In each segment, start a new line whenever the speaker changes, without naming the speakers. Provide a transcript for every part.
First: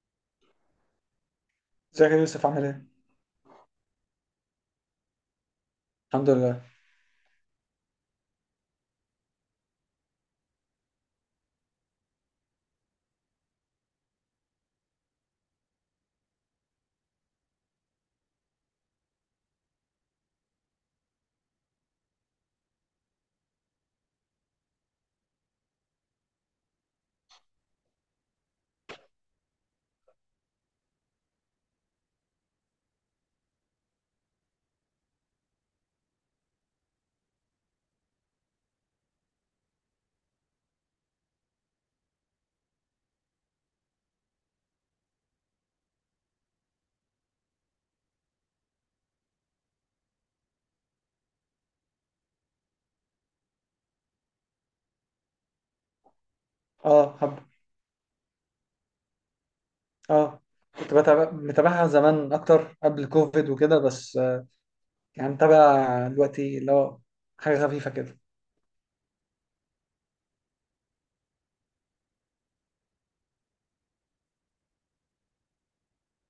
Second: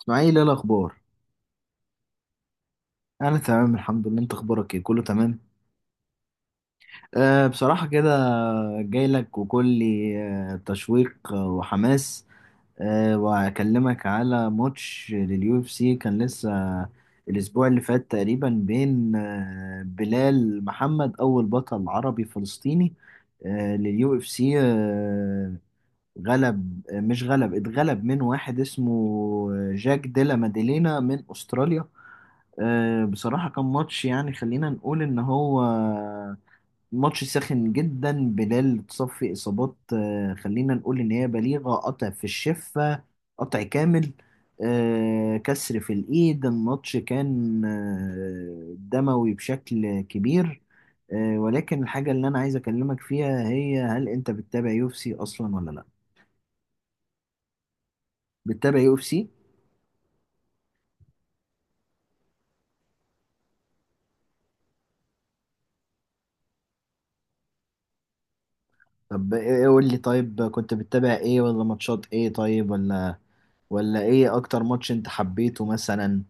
اسماعيل، ايه الاخبار؟
ازيك يا يوسف عامل ايه؟
انا تمام الحمد لله. انت اخبارك ايه؟ كله تمام؟
الحمد لله.
بصراحه كده، جاي لك وكلي، تشويق، وحماس. وهكلمك على ماتش لليو اف سي. كان لسه الاسبوع اللي فات تقريبا، بين بلال محمد، اول بطل عربي فلسطيني لليو اف سي. غلب آه، مش غلب، اتغلب من واحد اسمه جاك ديلا ماديلينا من استراليا. بصراحة كان ماتش، يعني خلينا نقول إن هو ماتش ساخن جدا. بلال تصفي إصابات، خلينا نقول إن هي بليغة. قطع في الشفة، قطع كامل، كسر في الإيد. الماتش كان دموي بشكل كبير. ولكن الحاجة اللي أنا عايز أكلمك فيها هي، هل أنت بتتابع يو إف سي أصلا ولا لأ؟
اه، حب.
بتتابع يو إف سي؟
اه، كنت بتابع متابعها زمان اكتر قبل كوفيد وكده، بس يعني متابع دلوقتي اللي هو حاجة خفيفة كده.
طب، ايه إيه، قول لي. طيب، كنت بتتابع ايه؟ ولا ماتشات ايه؟ طيب، ولا ايه اكتر ماتش انت حبيته مثلا؟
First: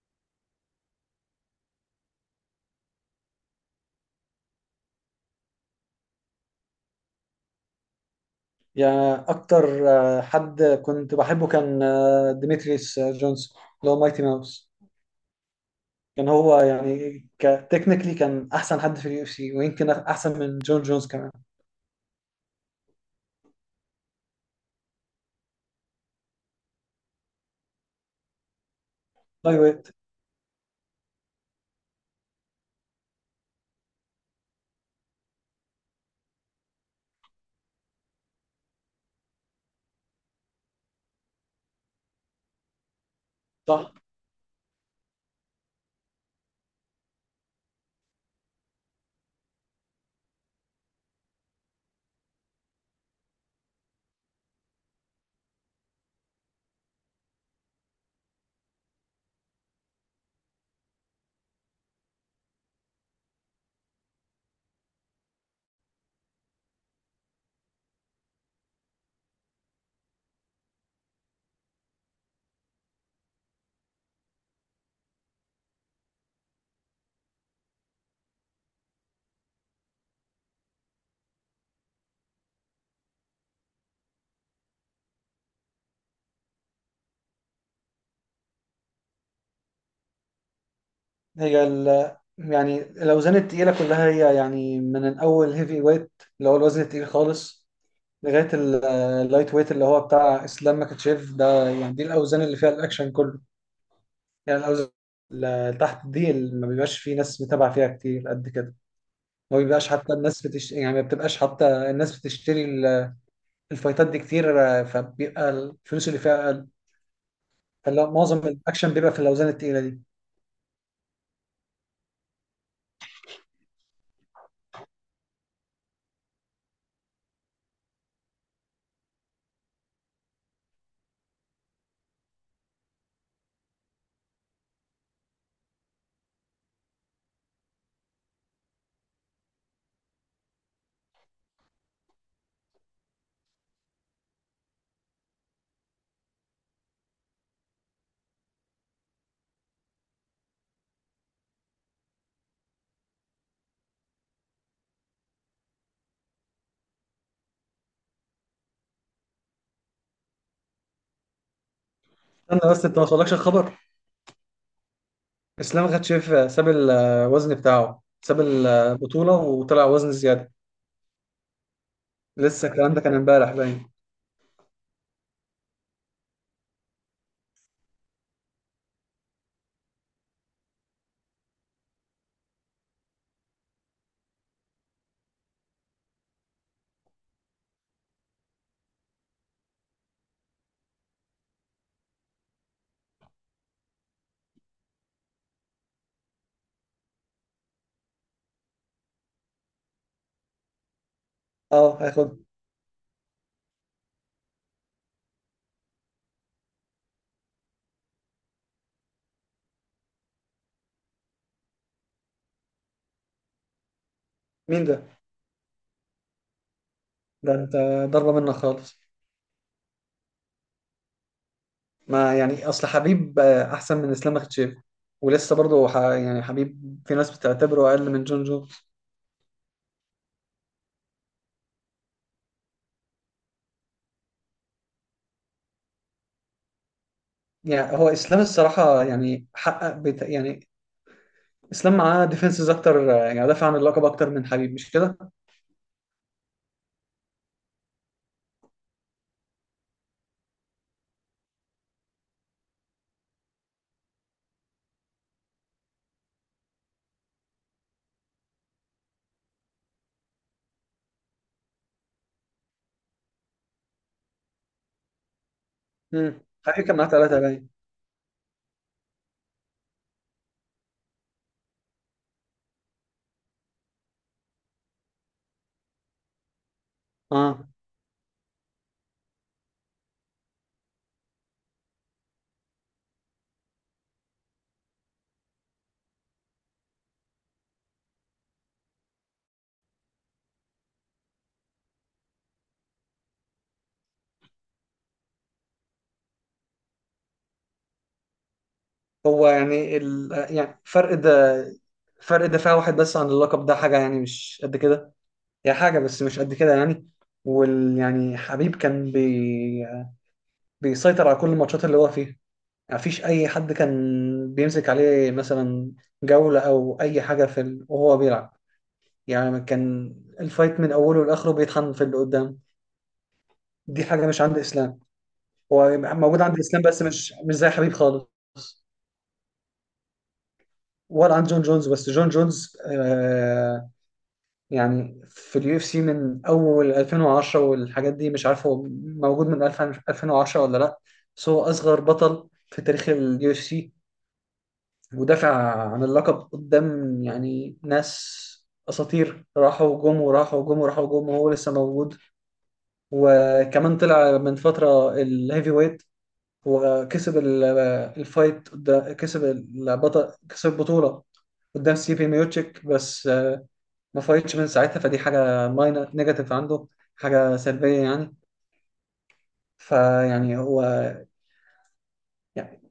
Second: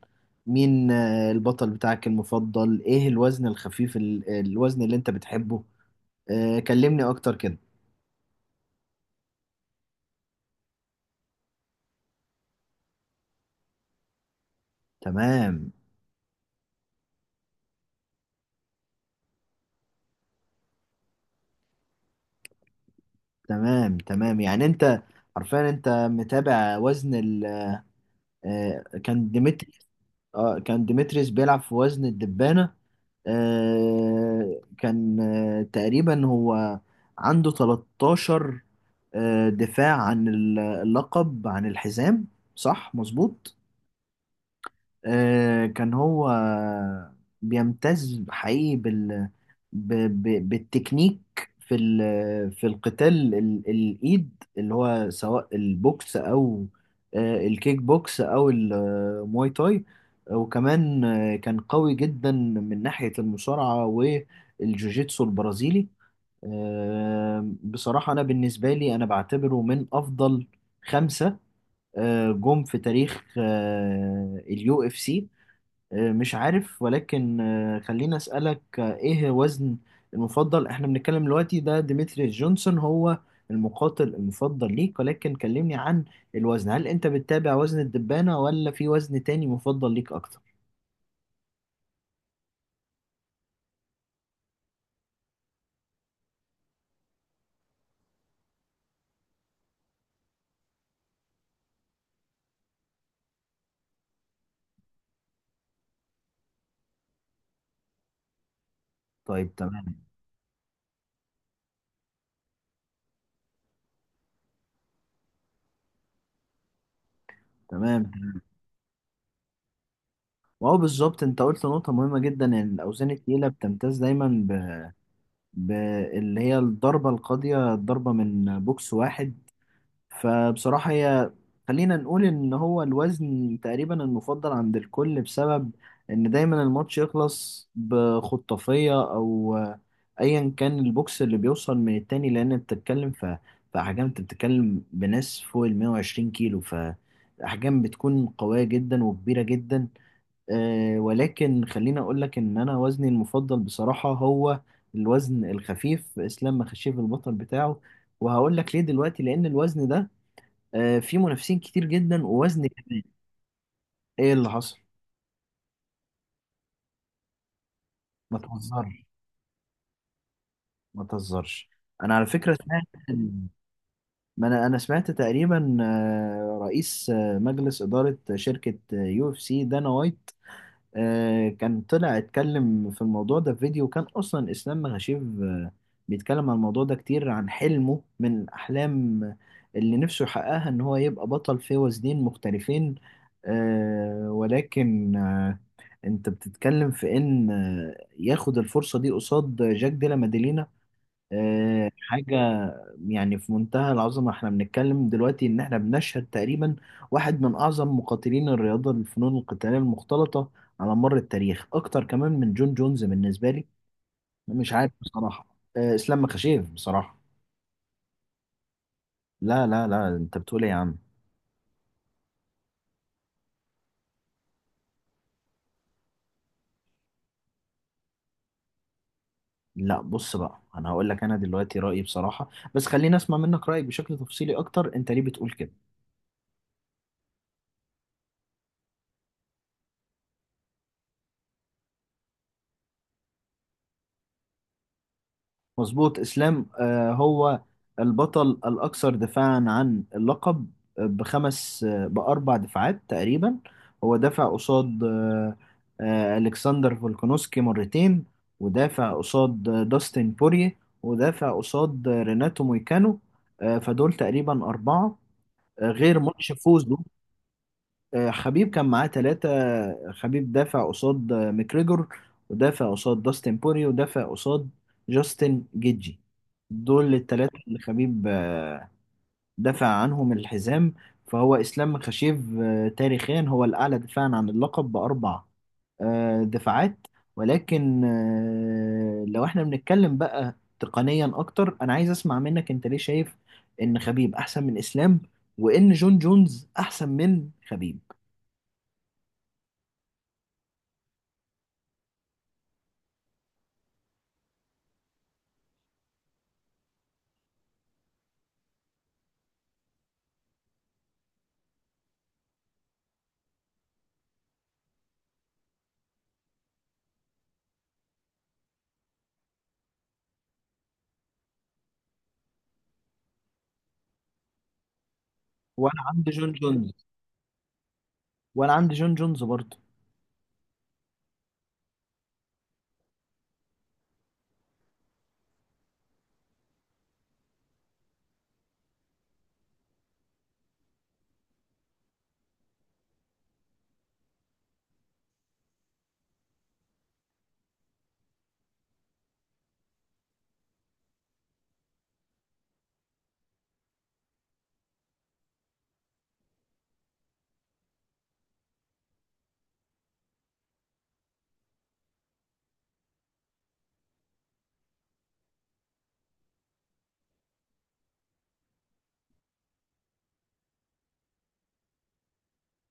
مين البطل بتاعك المفضل؟ ايه الوزن الخفيف، الوزن اللي انت بتحبه؟ كلمني اكتر كده.
يعني اكتر حد كنت بحبه كان ديمتريس جونز، اللي هو مايتي ماوس.
تمام،
كان هو يعني كتكنيكلي كان احسن حد في اليو اف سي، ويمكن احسن من جون جونز كمان.
تمام، تمام. يعني انت عارفين، انت متابع وزن ال آه، كان
لاي
ديمتري.
ويت.
اه، كان ديمتريس بيلعب في وزن الدبانة. كان تقريبا هو عنده 13 دفاع عن اللقب، عن الحزام. صح، مظبوط.
صح.
كان هو بيمتاز حقيقي بالتكنيك في الإيد، اللي هو سواء البوكس أو الكيك بوكس أو المواي تاي. وكمان كان قوي جدا من ناحية المصارعة والجوجيتسو البرازيلي. بصراحة أنا بالنسبة لي، أنا بعتبره من أفضل خمسة جم في تاريخ اليو اف سي. مش عارف، ولكن خليني أسألك، ايه وزن المفضل احنا بنتكلم دلوقتي؟ ده ديمتري جونسون هو المقاتل المفضل ليك، ولكن كلمني عن الوزن. هل انت بتتابع وزن الدبانة، ولا في وزن تاني مفضل ليك اكتر؟
هي ال يعني الاوزان التقيلة كلها، هي يعني من الاول هيفي ويت اللي هو الوزن التقيل خالص، لغايه ال- اللايت ويت اللي هو بتاع اسلام مكاتشيف ده. يعني دي الاوزان اللي فيها الاكشن كله. يعني الاوزان اللي تحت دي اللي ما بيبقاش في ناس متابعه فيها كتير قد كده.
طيب،
ما بيبقاش
تمام،
حتى الناس بتش... يعني ما بتبقاش حتى الناس بتشتري الفايتات دي كتير، فبيبقى الفلوس اللي فيها اقل.
تمام،
فلا، معظم
تمام.
الاكشن بيبقى في الاوزان التقيله دي.
وهو بالظبط انت قلت نقطة مهمة جدا، ان الاوزان التقيلة بتمتاز دايما ب... اللي هي الضربة القاضية، الضربة من بوكس واحد. فبصراحة هي، خلينا نقول إن هو الوزن تقريبا المفضل عند الكل، بسبب إن دايما الماتش يخلص بخطافية أو أيا كان البوكس اللي بيوصل من التاني. لأن أنت بتتكلم في أحجام، أنت بتتكلم بناس فوق ال 120 كيلو، فأحجام بتكون قوية جدا وكبيرة جدا. ولكن خليني أقول لك إن أنا وزني المفضل بصراحة هو الوزن الخفيف. إسلام مخشيف البطل بتاعه، وهقول لك ليه دلوقتي. لأن الوزن ده، في منافسين كتير جدا، ووزن
انا بس انت
كمان.
ما وصلكش الخبر.
ايه اللي حصل؟
اسلام مكاتشيف ساب الوزن بتاعه،
ما
ساب
تهزرش،
البطوله وطلع وزن زياده.
ما تهزرش. انا على فكره
لسه
سمعت
الكلام ده كان
إن-
امبارح باين.
ما انا سمعت تقريبا رئيس مجلس اداره شركه يو اف سي، دانا وايت، كان طلع اتكلم في الموضوع ده في فيديو. كان اصلا اسلام مغاشيف بيتكلم عن الموضوع ده كتير، عن حلمه من احلام اللي نفسه يحققها ان هو يبقى بطل في وزنين مختلفين. ولكن انت بتتكلم في ان ياخد الفرصة دي قصاد جاك ديلا ماديلينا.
اه،
حاجة
هياخد.
يعني في منتهى العظمة. احنا بنتكلم دلوقتي ان احنا بنشهد تقريبا واحد من اعظم مقاتلين الرياضة، الفنون القتالية المختلطة، على مر التاريخ، اكتر كمان من جون جونز بالنسبة لي. مش
مين
عارف
ده؟
بصراحة، اسلام مخاشيف بصراحة.
ده انت ضربة منك خالص.
لا، لا، لا، انت بتقول ايه يا عم؟
ما يعني اصل حبيب احسن من اسلام مختشيف، ولسه برضه يعني حبيب في ناس بتعتبره اقل من جون جو.
لا، بص بقى، انا هقول لك انا دلوقتي رأيي بصراحة، بس خليني اسمع منك رأيك بشكل تفصيلي اكتر. انت ليه بتقول كده؟
يعني هو اسلام الصراحة، يعني يعني اسلام معاه ديفنسز اكتر، يعني دافع عن اللقب اكتر من حبيب، مش كده؟
مظبوط. اسلام هو البطل الاكثر دفاعا عن اللقب، بخمس آه، باربع دفاعات تقريبا. هو دافع قصاد الكسندر فولكانوسكي مرتين، ودافع قصاد داستن بوريه، ودافع قصاد ريناتو مويكانو. فدول تقريبا اربعه، غير
امم،
ماتش
حبيب
فوزه.
كان معاه ثلاثة باين.
خبيب كان معاه ثلاثة. خبيب دافع قصاد ماكريجور، ودافع قصاد داستن بوري، ودافع قصاد جاستن جيجي. دول الثلاثة
اه.
اللي خبيب دافع عنهم الحزام. فهو إسلام خشيف، تاريخيا هو الأعلى دفاعا عن اللقب بأربع دفاعات. ولكن لو احنا بنتكلم بقى تقنيا أكتر، أنا عايز أسمع منك أنت ليه شايف إن خبيب أحسن من إسلام، وإن جون جونز أحسن من خبيب؟
يعني فرق ده، فرق دفاع واحد بس عن اللقب، ده حاجة يعني مش قد كده، هي حاجة بس مش قد كده يعني. يعني حبيب كان بيسيطر على كل الماتشات اللي هو فيها. ما فيش اي حد كان بيمسك عليه مثلا جولة او اي حاجة وهو بيلعب. يعني كان الفايت من اوله لاخره بيطحن في اللي قدام. دي حاجة مش عند اسلام. هو
وانا عندي
موجود
جون
عند اسلام،
جونز
بس مش زي حبيب خالص
وانا عندي جون جونز برضه.
ولا عند جون جونز. بس جون جونز يعني في اليو اف سي من اول 2010 والحاجات دي، مش عارف هو موجود من 2000 2010 ولا لا، بس هو اصغر بطل في تاريخ اليو اف سي. ودافع عن اللقب قدام يعني ناس اساطير، راحوا جم وراحوا وجم وراحوا وجم، وهو لسه موجود. وكمان طلع من فتره الهيفي ويت وكسب كسب كسب البطوله قدام ستيفن ميوتشيك، بس ما فايتش من ساعتها، فدي حاجه ماينر نيجاتيف عنده، حاجه سلبيه يعني. فيعني هو يعني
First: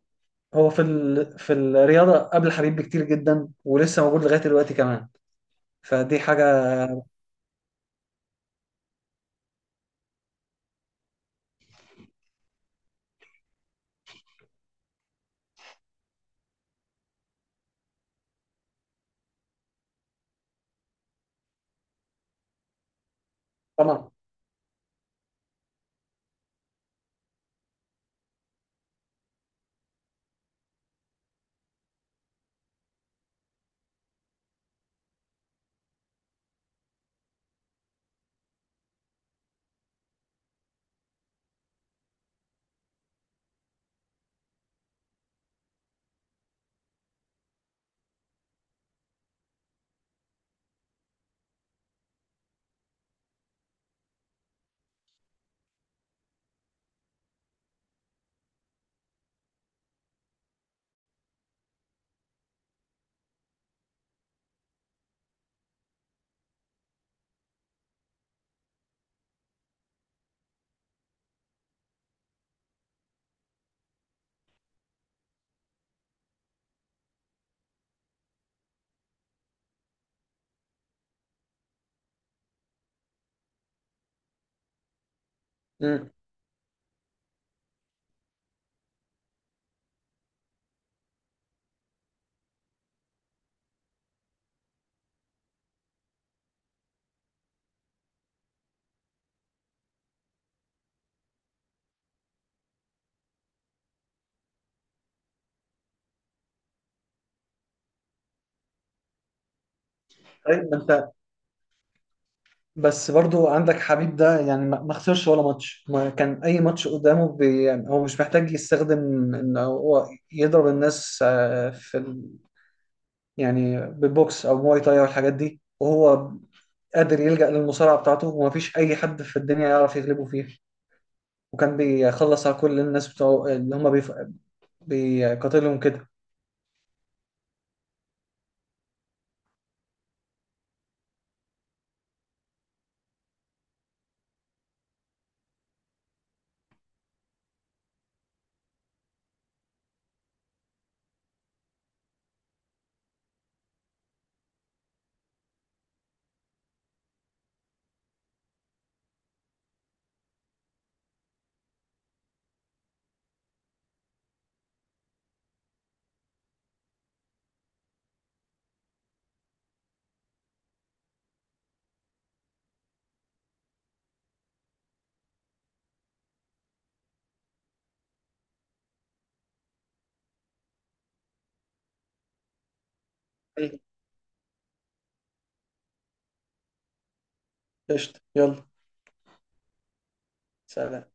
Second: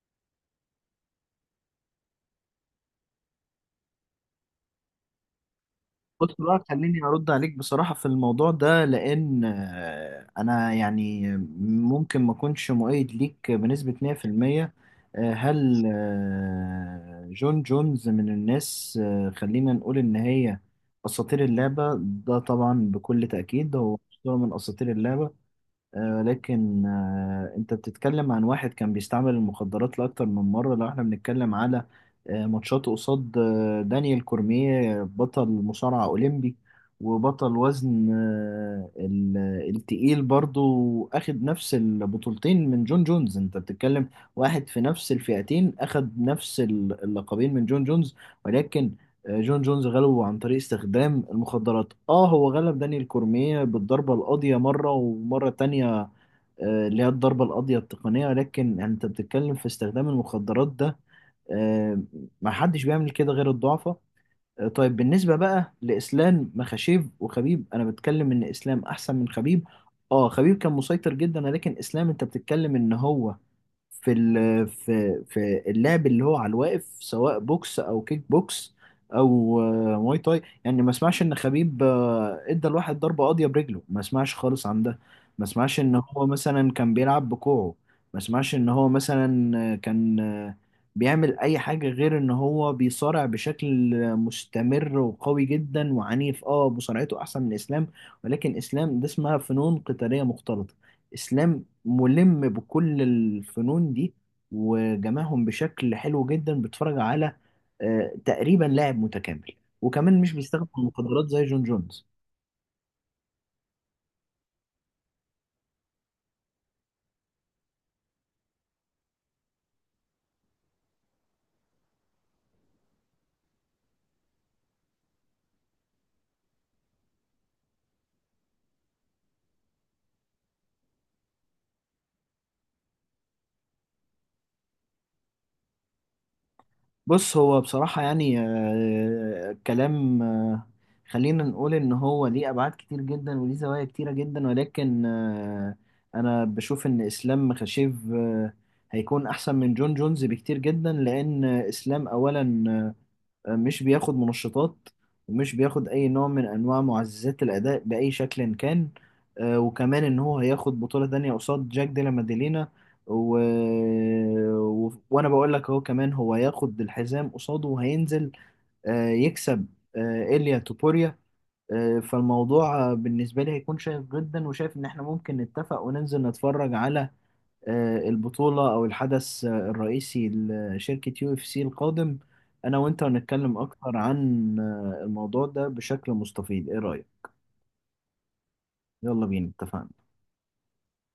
هو في الرياضه قبل حبيب بكتير جدا، ولسه موجود لغايه دلوقتي كمان، فدي
بص
حاجه
بقى، خليني ارد عليك بصراحة في الموضوع ده، لان انا يعني ممكن ما اكونش مؤيد ليك بنسبة 100%. هل جون جونز من الناس، خلينا نقول ان هي اساطير اللعبة؟ ده طبعا بكل تأكيد هو
طبعا.
أسطورة من اساطير اللعبة. ولكن انت بتتكلم عن واحد كان بيستعمل المخدرات لأكتر من مرة. لو احنا بنتكلم على ماتشات قصاد دانيال كورميه، بطل مصارعة أولمبي وبطل وزن التقيل برضو، أخد نفس البطولتين من جون جونز. انت بتتكلم واحد في نفس الفئتين أخد نفس اللقبين من جون جونز. ولكن جون جونز غلبه عن طريق استخدام المخدرات. اه، هو غلب دانيال كورميه بالضربة القاضية مرة ومرة تانية، اللي هي الضربة القاضية التقنية. لكن يعني انت بتتكلم في استخدام المخدرات ده، آه، ما حدش بيعمل كده غير الضعفاء. طيب بالنسبة بقى لإسلام مخاشيف وخبيب، أنا بتكلم إن إسلام أحسن من خبيب. اه، خبيب كان مسيطر جدا، لكن إسلام انت بتتكلم إن هو في ال- في في اللعب اللي هو على الواقف، سواء بوكس او كيك بوكس او مواي تاي. يعني ما اسمعش ان خبيب ادى الواحد ضربه قاضيه برجله، ما اسمعش خالص عن ده. ما اسمعش ان
مم.
هو مثلا كان بيلعب بكوعه. ما اسمعش ان هو مثلا كان بيعمل اي حاجه غير ان هو بيصارع بشكل مستمر وقوي جدا وعنيف. اه، مصارعته احسن من اسلام. ولكن اسلام ده اسمها فنون قتاليه مختلطه. اسلام ملم بكل الفنون دي، وجمعهم بشكل حلو جدا. بتفرج على تقريبا لاعب متكامل، وكمان مش
طيب.
بيستخدم
ما انت
المخدرات زي جون جونز.
بس برضو عندك حبيب ده، يعني ما خسرش ولا ماتش، ما كان اي ماتش قدامه يعني هو مش محتاج يستخدم ان هو يضرب الناس يعني بالبوكس او مواي تاي او الحاجات دي، وهو قادر يلجأ للمصارعه بتاعته، وما فيش اي حد في الدنيا يعرف يغلبه فيها. وكان بيخلص على كل الناس بتوع اللي هم بيقاتلهم كده.
بص، هو بصراحة يعني، كلام، خلينا نقول إن هو ليه أبعاد كتير جدا، وليه زوايا كتيرة جدا. ولكن أنا بشوف إن إسلام خشيف هيكون أحسن من جون جونز بكتير جدا. لأن إسلام أولا، آه، مش بياخد منشطات، ومش بياخد أي نوع من أنواع معززات الأداء بأي شكل كان. وكمان إن هو هياخد بطولة تانية قصاد جاك ديلا ماديلينا، و... وأنا بقول لك أهو. كمان هو هياخد الحزام قصاده، وهينزل يكسب إيليا توبوريا. فالموضوع، بالنسبة لي هيكون شيق جدا. وشايف إن إحنا ممكن نتفق، وننزل نتفرج على البطولة أو الحدث الرئيسي لشركة يو اف سي القادم. أنا وأنت هنتكلم
أيوة.
أكتر عن الموضوع ده بشكل مستفيض. إيه رأيك؟
قشطة، يلا.
يلا بينا، اتفقنا.
سلام.